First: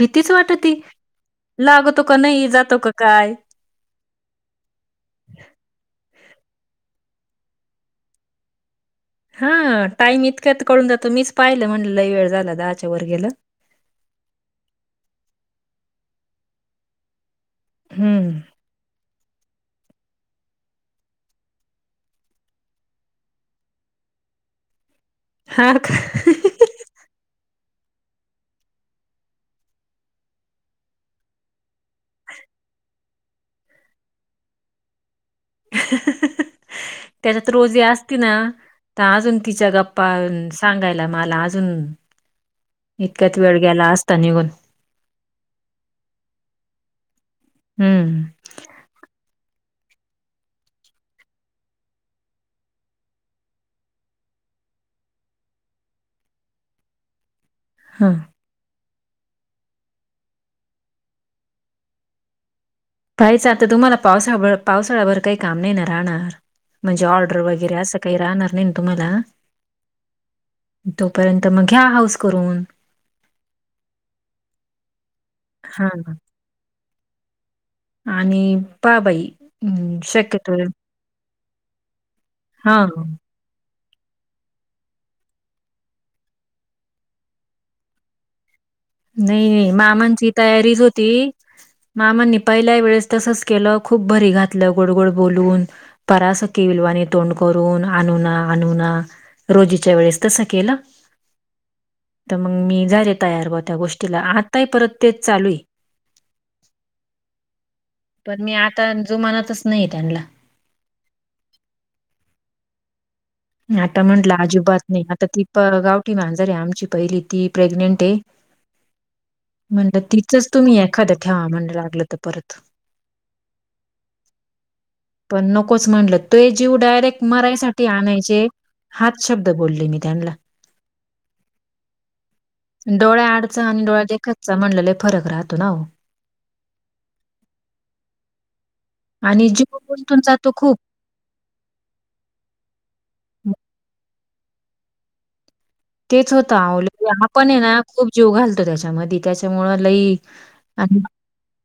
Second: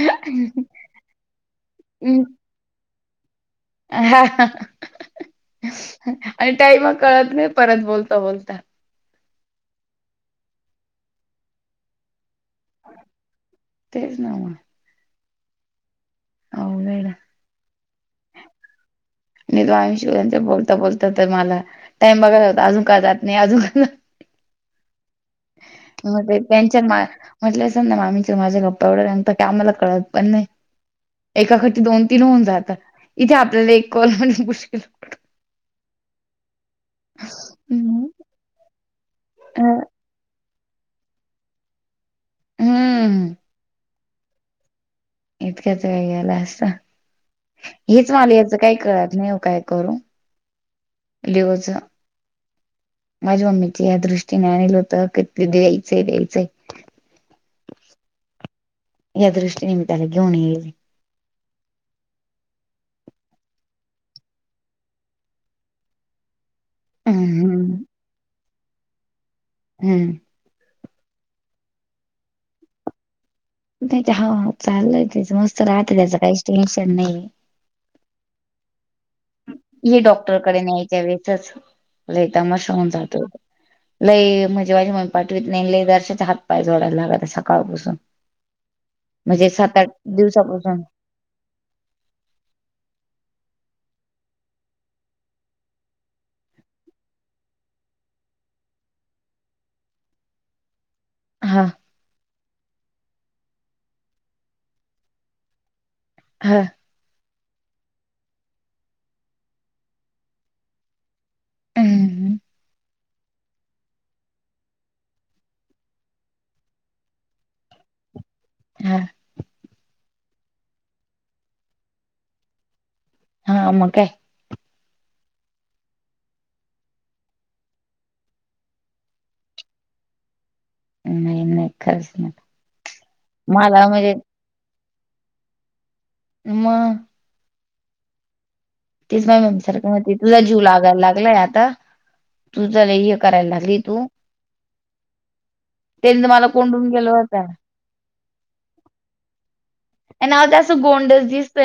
भीतीच वाट ती लागतो का नाही जातो का काय हा आणि टाईम कळत नाही परत बोलतो बोलता हा टाइम इतक्यात कळून जातो मीच पाहिलं म्हण लई वेळ झाला दहाच्या वर गेला तेच नावा हो बेड हम्म म तो आ् शिव बोलता बोलता तर मला टाइम बघायला होता अजून का जात नाही अजून का हां का? म त्यांच्या मा म्हटलं असल ना आम् माझ्या गप्पा एवढा रगतो की आम्हाला कळत पण नाही एकाक दोन तीन होऊन जातात इथे आपल्याला एक कॉल म्ह पुकल त्याच्यात रोजी हं, असती ना तर अजून अ तिच्या गप् प् सांगायला मला अजून हम्म इतक्यात वेळ गेला असता निघून इतक्याच वेळ गेला असत हीच हं, माली काही कत नाही काय करू लिवच माझ्या मम्मीच्या या दृष्टीने आणलं होत क द्यायचं द्यायचंय हां या दृष्टीनेम्ताला घेऊन येले पायच आता तुम्हाला पावसाभ पावसाळ्याभर काही काम नाही ना राहणार म्हणजे ऑर्डर वगैरे हम्म असं काही राहणार नाही ना तुम्हाला हम्म तोपर्यंत मग घ्या हाऊस करून नाही हा चालय त्याच मस्त राहते हां. त्याचं काहीच टेन्शन नाही आणि पाबाई हे डॉक्टरकडे न्यायच्या वेळेसच हां. रतामशाहन जात हो लई म्हझे माजी म्हण पाठवीत नाही लय दर्शाचे हात पाय जोडायला लागत सकाळपसून नाही नाही मामांची तयारीच दिवसापासून होती मामाांनी पहिल्या वेळेस तसच केलं खूप भरी घातलं गोड गोड बोलून परासखी विलवाने तोंड करून आणना आणुना रोजीच्या वेळेस तस केलं हा तर मग मी झाले तयार हो त्या गोष्टीला आताय परत तेच चालू आहे हां पण मी आता जुमानातच नाही त्यांना हम् आता म्हंटलं अजिबात नाही आता ती प गावठी मांजर आहे आमची पहिली ती प्रेग्नेंट आहे हा म्हणड तिचच तुम्ही एखादं ठेवा म्हण लागलं तर परत हा म काय पण नकोच म्हणलं तो जीव डायरेक्ट मरायसाठी आणायच े हात शब्द बोलले मी त्यांना नाही नाही खरच नाही डोळ्या अडचा आणि मला म्हणजे डोळ्या खातचा म्हणलेले फरक राहतो ना म तीच मा आणि म जीव सारखं मती गुंतून तुझा जातो जीव खूप लागायला लागलाय आता तु चला हे करायला लागली तू त्यांनी तर तेच मला होतं आवल कोंडून गेलं हा होता पण ये ना खूप जीव घालतो त्याच्यामध्ये त्याच्यामुळं लई आणि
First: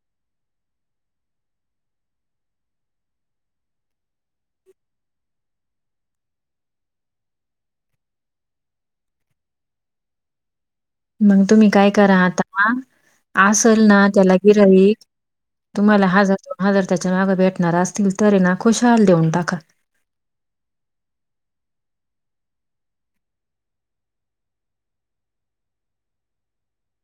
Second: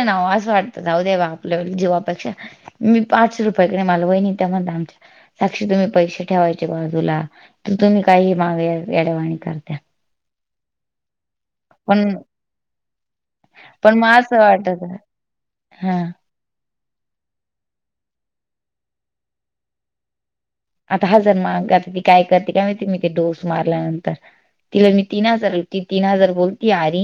नावा असं वाटतात हऊ दे वा आपल्या जीवापेक्षा मी पाचशे रुपयाकडे मालवहिनी त्यामध्ये आमच्या साक्षी तुम्ही पैसे ठेवायचे बाजूला तर तुम्ही काही माग वडेवाणी करत मग तुम्ही काय करा पण आ असल पण ना मग त्याला असं वाटत गि हा तुम्हाला हार हा जर त्याच्या मागं भेटणार असतील तर ना खुशाल देऊन टाका आता हा जर मा आता ती काय करते का माहिती मी ते डोस मारल्यानंतर तिला मी तीन हजार होती तीन हजार बोलती अर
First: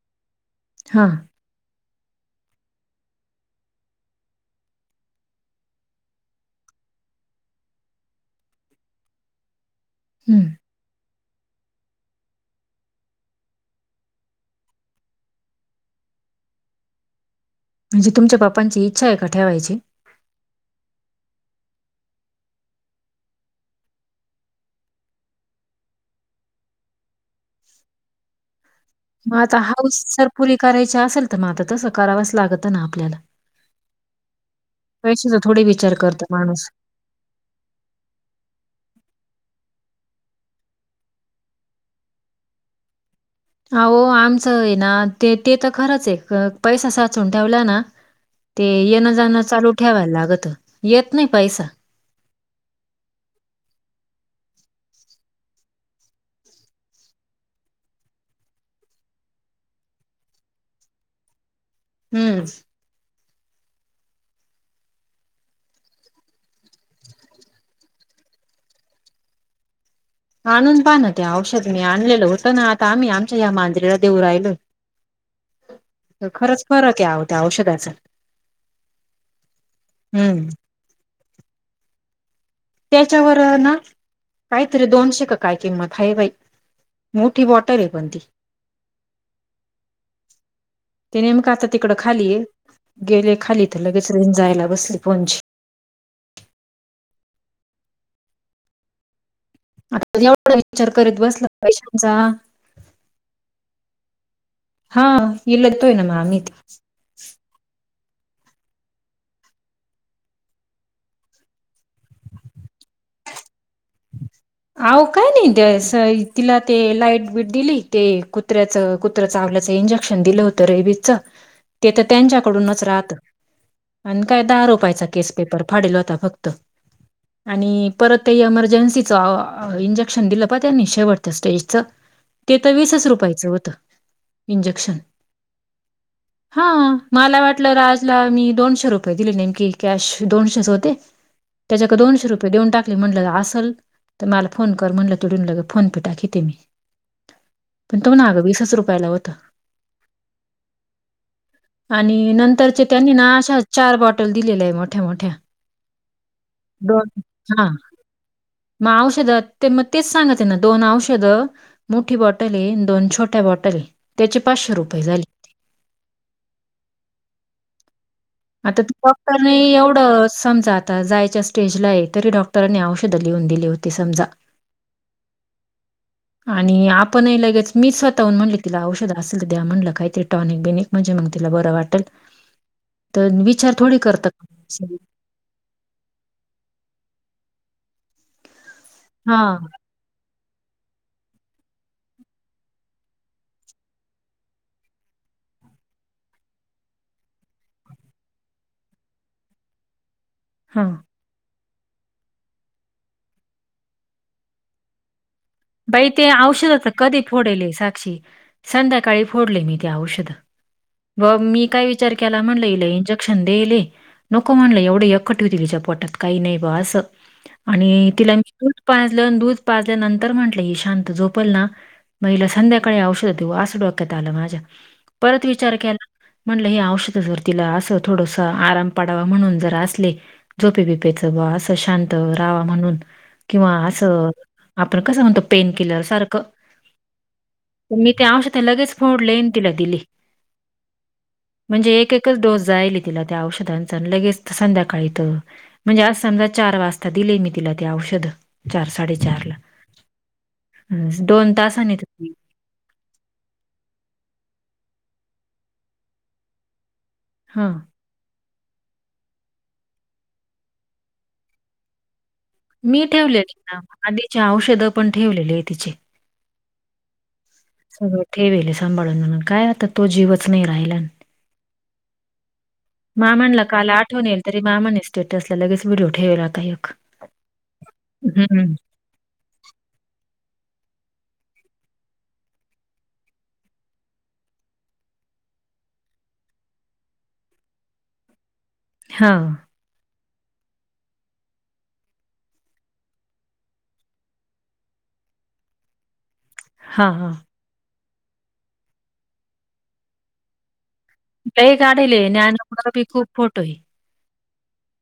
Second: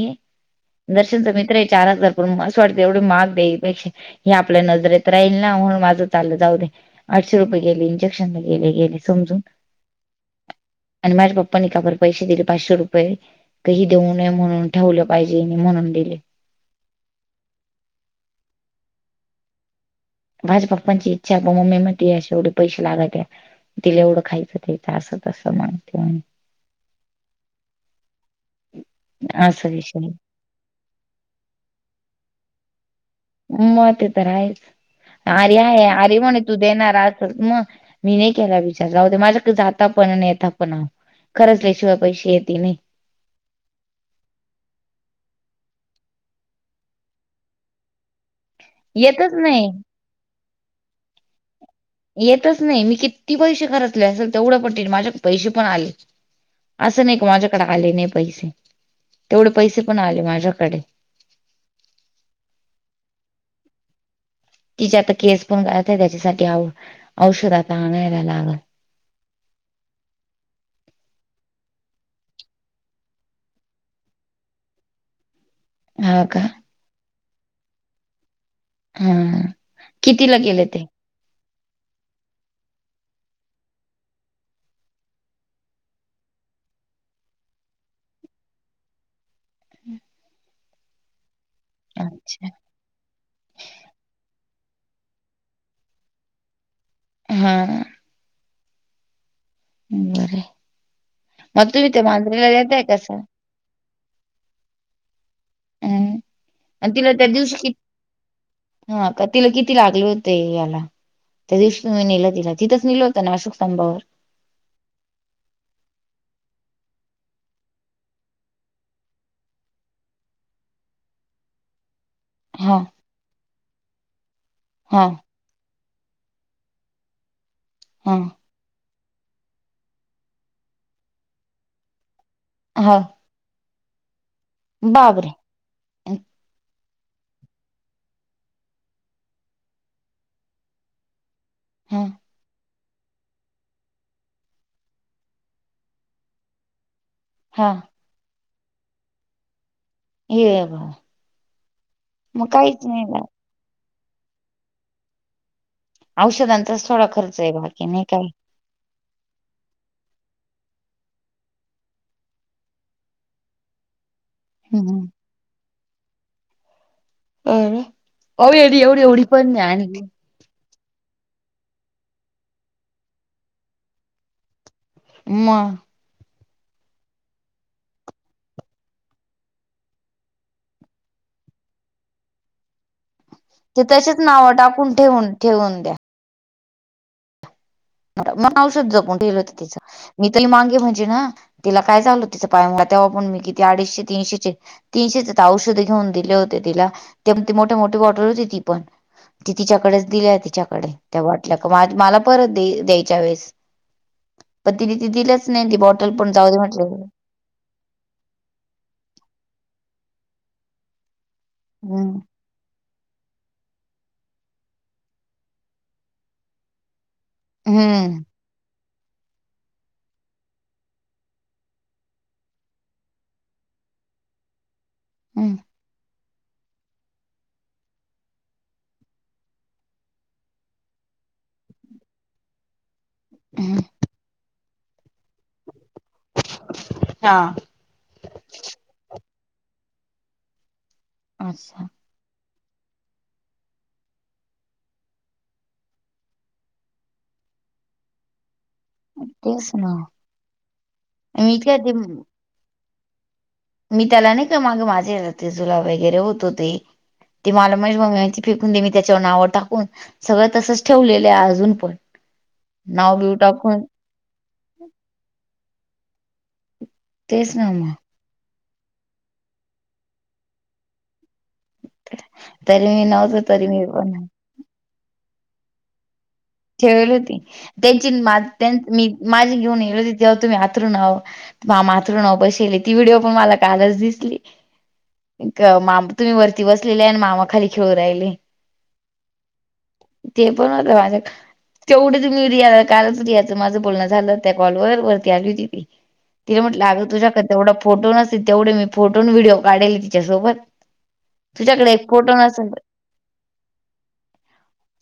हा दर्शनचा मित्र आहे चार हजार ण असं वाटत एवढी मग देई पेक्ष हे आपल्या नजरेत राहील ना म्हणून माझं चाललं जाऊ दे आठशे रुपये गेले इंजेक्शनला गेले गेले समजून हम्म आणि माझ्या पप्पानी काबर पैसे दिले पाचशे रुपये काही देऊ नये म्हणून ठेवलं पाहिजे नाही म्हणून दिले म्हणजे तुमच्या बापांची इच्छा आहे का ठेवायची भाझ्या पप्पांची इच्छा प मम्मी मतीेवढे पैसे लागत तिला एवढं खायचं त्यायचं असं तसं माहिते मग आता असं हाऊस विषय जर पुरी करायची असेल तर मग आता तसं करावच लागत ना आपल्याला मग ते तर आहेच पैशाचा आर थोडी आहे विचार आर करतो म्हणे तू माणूस. देणार असल मग मी नाही केला विचारला होते माझ्याकडे जाता पण नेता पण ह खरंचल्याशिवाय पैसे येते नाही अह आमचं आहे ना ते ते तर खरंच आहे पैसा साचून ठेवला ना ते येणं येतच जाणं नाही चालू ठेवायला लागत येत नाही पैसा येतच नाही मी किती पैसे खतले असेल तेवढं पटेल माझ्या पैसे पण आले असं नाही का माझ्याकडे आले नाही पैसे तेवढे पैसे पण आले माझ्याकडे हम्म तिचे आता केस पण करत आहे त्याच्यासाठी औ औषध आता आणायला लागल आणून पण त्या औषध मी आणलेललं होतं ना आता आम्ही आमच्या या मांजरीला देऊ राहिलो हा का खरंच फरक आहे होत्या औषधाचा हा कितीला हं. केले ते त्याच्यावर ना काहीतरी दोनशे का काय किंमत ह बाई मोठी बॉटल आहे पण ती हम्म ते नेमक आता तिकडं खाली गेले खाली तर लगेच रेंज जायला बसली फोनची हम्म आता बरं एवढा विचार करीत बसला पैशांचा येत आहे कसं हा इल तोयन हम्म अमीत आणि तिला त्या दिवशी किती ह का तिला किती लागले होते याला त्या दिवशी तुम्ही नेलं तिला तिंथेच नेलं होत ना अशोक स्तंभावर अहो काय नाही त्या तिला ते लाईट बीट दिली ते कुत्र्याच कुत्रा चावल्याच इंजेक्शन दिलं होत रेबीच ते तर हा त्यांच्याकडूनच राहतं आणि काय दहा हा रुपायचा केस पेपर फाडेलं होता फक्त आणि हा परत ते इमर्जेन्सी इंजेक्शन दिलं पहा त्यानि ते शेवटच्या स्टेजच ते तर हा वीसच रुपयाचं होतं इंजेक्शन अम हा मला वाटलं राजला मी दोनशे रुपये दिले नेमकी कॅश दोनशेच होते त्याच्याकडे हा दोनशे रुपये देऊन टाकले म्हटलं असल तर मला फोन कर म्हणलं तीडून लगेच फोन पे टाकिती मी हा पण तो म्हणे अगं वीसच रुपयाला होतं ये बाबा आणि मग नंतरचे काहीच त्यांनी नाही ना अशा चार बॉटल दिलेलं आहे मोठ्या मोठ्या औषधांचाच थोडा खर्च आहे हां, बाकी नाही काय मग औषध ते मग तेच सांगते ये ना दोन औषधं मोठी बॉटल दोन छोट्या बॉटल त्याचे पाचशे रुपये हम्म झाली अहो याने आता ते एवढी एवढी पण डॉक्टरने नाही आणली एवढं समजा आता जायच्या स्टेजला आहे तरी डॉक्टरांनी औषधं लिहून दिली होती समजा मग आणि आपणही लगेच मी स्वतःहून म्हणले तिला औषध असेल द्या म्हटलं काहीतरी टॉनिक बिनिक म्हणजे मग तिला बरं वाटेल तर विचार ते थोडी तसेच करत नावावर टाकून ठेवून ठेवून द्या मग औषध जपून ठेलं हा होत तिचं मी तरी मागे म्हणजे ना तिला काय झालं तिचा पाय मग तेव्हा पण मी किती अडीचशे तीनशे चे तीनशेच औषध घेऊन दिले होते तिला त्या मोठे मोठी बॉटल होती ती पण ती तिच्याकडेच दिली ते हा कडे बाटल्या मला परत देईल यायच्या वेळेस तर तिने ते दिलेच नाही बाई बॉटल ते पण जाऊ म्हटले औषधाचं कधी फोडेले साक्षी संध्याकाळी फोडले मी ते औषध व मी काय विचार हम्म केला म्हणलं इला इंजेक्शन देइल नको म्हणलं एवढं एखटी तिच्या पोटात काही नाही बॉ असं आणि हम्म तिला दूध पाजलं अनं दूध पाजल्यानंतर तर म्हंटलं शांत झोपल ना मग हिला संध्याकाळी औषध देऊ असं डोक्यात आलं माझ्या परत हम्म विचार केला म्हणलं हे औषध जर तिला असं थोडस आराम पडावा म्हणून जर असले झोपे बिपेचं बा असं शांत रावा म्हणून किंवा हम्म असं आपण कसं म्हणतो पेन किलर सारखं हा. तर मी ते औषध लगेच फोडले आन तिला दिली अच्छा म्हणजे एक एक एकच डोस जायल तिला त्या औषधांचा लगेच संध्याकाळी तर म्हणजे आस समजा चार वाजता दिले मी तिला ते औषध चार साडेचार ला तेच ना दोन मी काय तासांनी ये ते मी त्याला नाही का मागे माझे तेजुला वगैरे होत होते ते मला हं. म्हणजे ममीचे फकून देे मी त्याच्यावर नावं टाकून सगळं तसंच ठेवलेलं अजून पण मी नाव बिव ठेवलेले ना टाकून आधीचे औषधं पण ठेवलेली आहे तिचे तेच ना मग ठेवेले सांभाळून म्हनून काय आता तो जीवच नाही राहिला तरी मी नव्हतो मामनला तरी मी काल पण आठवन यालती तरी मामांनी स्टेटस ला लगेच व्हिडिओ ठेवेला ठेवले होती त्यांची मा त्ये मी माझी घेऊन येवढिच ईच्छा होती तुम्ही आतरून हवं मामा हातरुना व बशीली ती व्हिडिओ पण मला कालच दिसली मामा तुम्ही वरती बसलेले आणि मामा खाली खेळू राहिले. हा ते पण होत माझ्याकड तेवढेच मी रियाला कालच रियाचं माझं बोलणं झालं त्या कॉलवर वरती आली होती ती तिला म्हटलं अगं हां, हां. तुझ्याक तेवढा फोटो नसतील तेवढे मी फोटोन व्हिडिओ काढले तिच्यासोबत लेय तुझ्याकडे एक काढिले आहे फोटो ज्ञानू नसेल बरोबर खूप फोटो आहे.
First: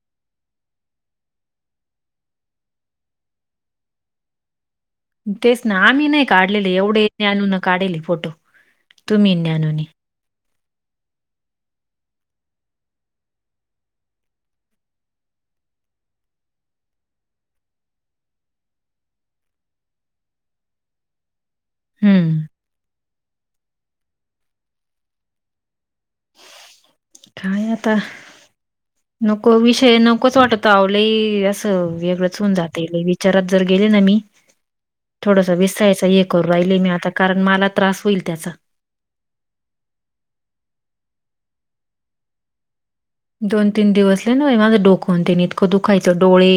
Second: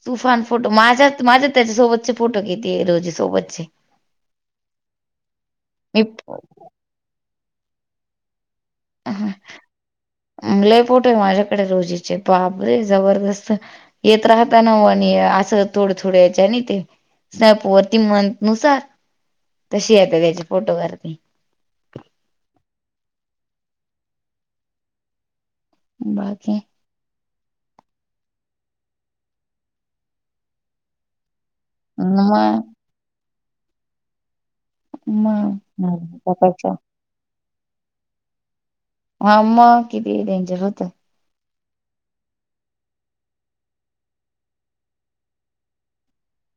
तुफान फोटो माझ्यात माझ्यात त्याच्यासोबतचे फोटो घेते रोजी सोबतचे तेच ना मी आम्ही नाही काढलेले एवढे ज्ञानून काढेली फोटो तुम्ही नी ज्ञानूनी लय पोटो आहे माझ्याकडे रोजीचे बापरे जबरदस्त येत राहताना ओ आणि असं थोडं थोड याच्या आणि ते स्नाॅपवरती म नुसार तशी येतं त्याच्या फोटोग्राफी हम्म बाकी काय आता नको विषय नकोच वाटत आवो लई असं वेगळंच होऊन मग जात. ते मी विचारात जर गेले ना मी थोडस विसरायच मग हे करू त्यापेक्षा राहिले मी आता कारण मला त्रास होईल त्याचा हां मग किती डेंजर होतं. दोन तीन दिवसले न माझं डोकन त्यांने इतकं दुखायचं डोळे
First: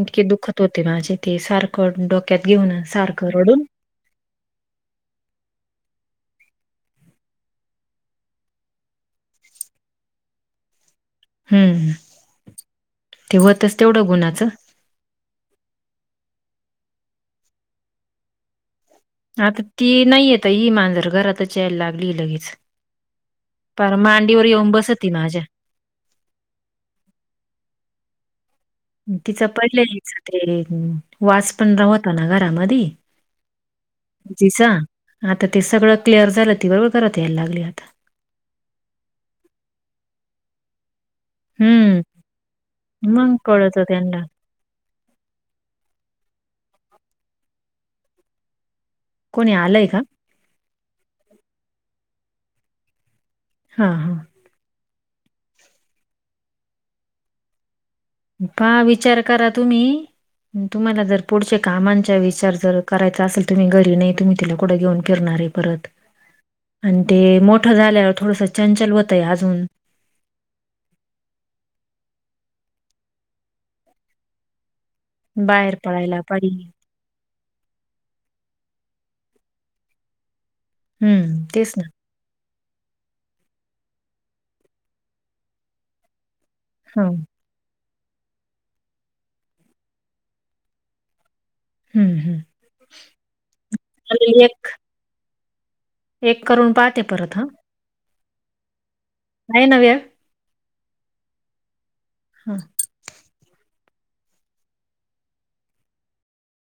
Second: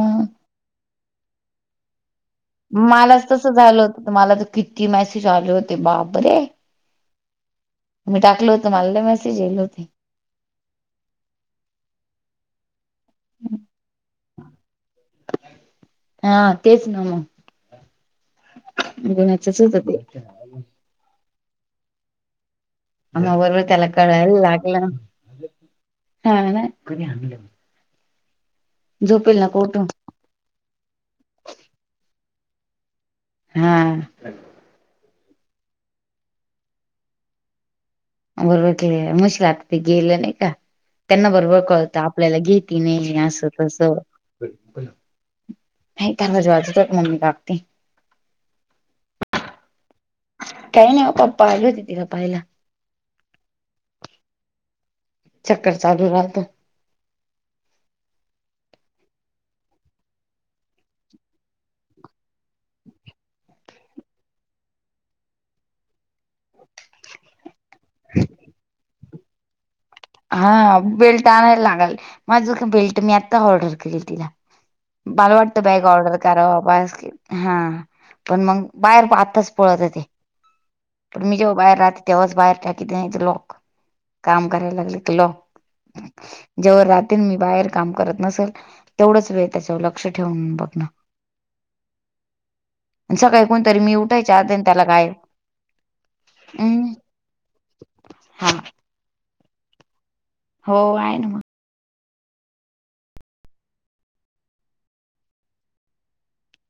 इतके दुःखत होते माझे ते सारखं डोक्यात घेऊन. आणि मला सारखं तसं रडून झालं होत मला तर किती मेसेज आले होते बापरे मी टाकलो होतं मलाल्ये मेसेज येत होते. हम्म ते होतच तेवढं गुणाचं हा तेच ना मग गु्णाचच होत ते तर ही मग मांजर घरातच आला लागली लगेच बरोबर त्याला पार कळायला मांडीवर येऊन लागलं बसती माझ्या हा... ना झोपेल तिचां नको पडले उठून तिच ते.. वास पण धावतो घरामधी हा जिचा आता ते सगळं क्लिअर झालं ती बरोबर करत यायला लागली आता बरोबर केल मुशकल आता ते गेलं नाही का? त्यांना बरोबर हं. कळतं आपल्याला घेती नाही मग असं कळतं तसं त्यांना. नाही त्याज वाजत मम्मी कापते कोणी आलंय का? काही नाही ओ पप्पा, आली होती तिला पाहायला. हा हा चक्कर चालू राहतं. का विचार करा तुम्ही! तुम्हाला जर पुढच्या कामांचा विचार जर करायचा असेल तुम्ही घरी नाही तुम्ही तिला कुढं घेऊन फिरणारे आहे परत आणि ते मोठ झाल्यावर थोडस चंचल होतंय अजून हा.. बेल्ट आणायला लागाल, माझं का बेल्ट मी आत्ता ऑर्डर केल तिला मला वाटतं बाहेर बॅग ऑर्डर पडायला पाहिजे. करावबा हा.. पण मग बाहेर आताच पळत ते पण मी हं, जेव्हा तेच बाहेर ना. राहते.. तेव्हाच बाहेर टा क नाही लॉक काम करायला लागले की लॉक जेव हं, रात्री मी बाहेर काम करत नसेल तेवढच वेळ त्याच्यावर लक्ष ठेवून बघण. हं, हं. सकाळी कोणतरी मी उठायच्या चालेल आता एक त्याला काय एक करून पाहते परत ह.. हा नाही ना वेळ हो.. आहे ना मग हा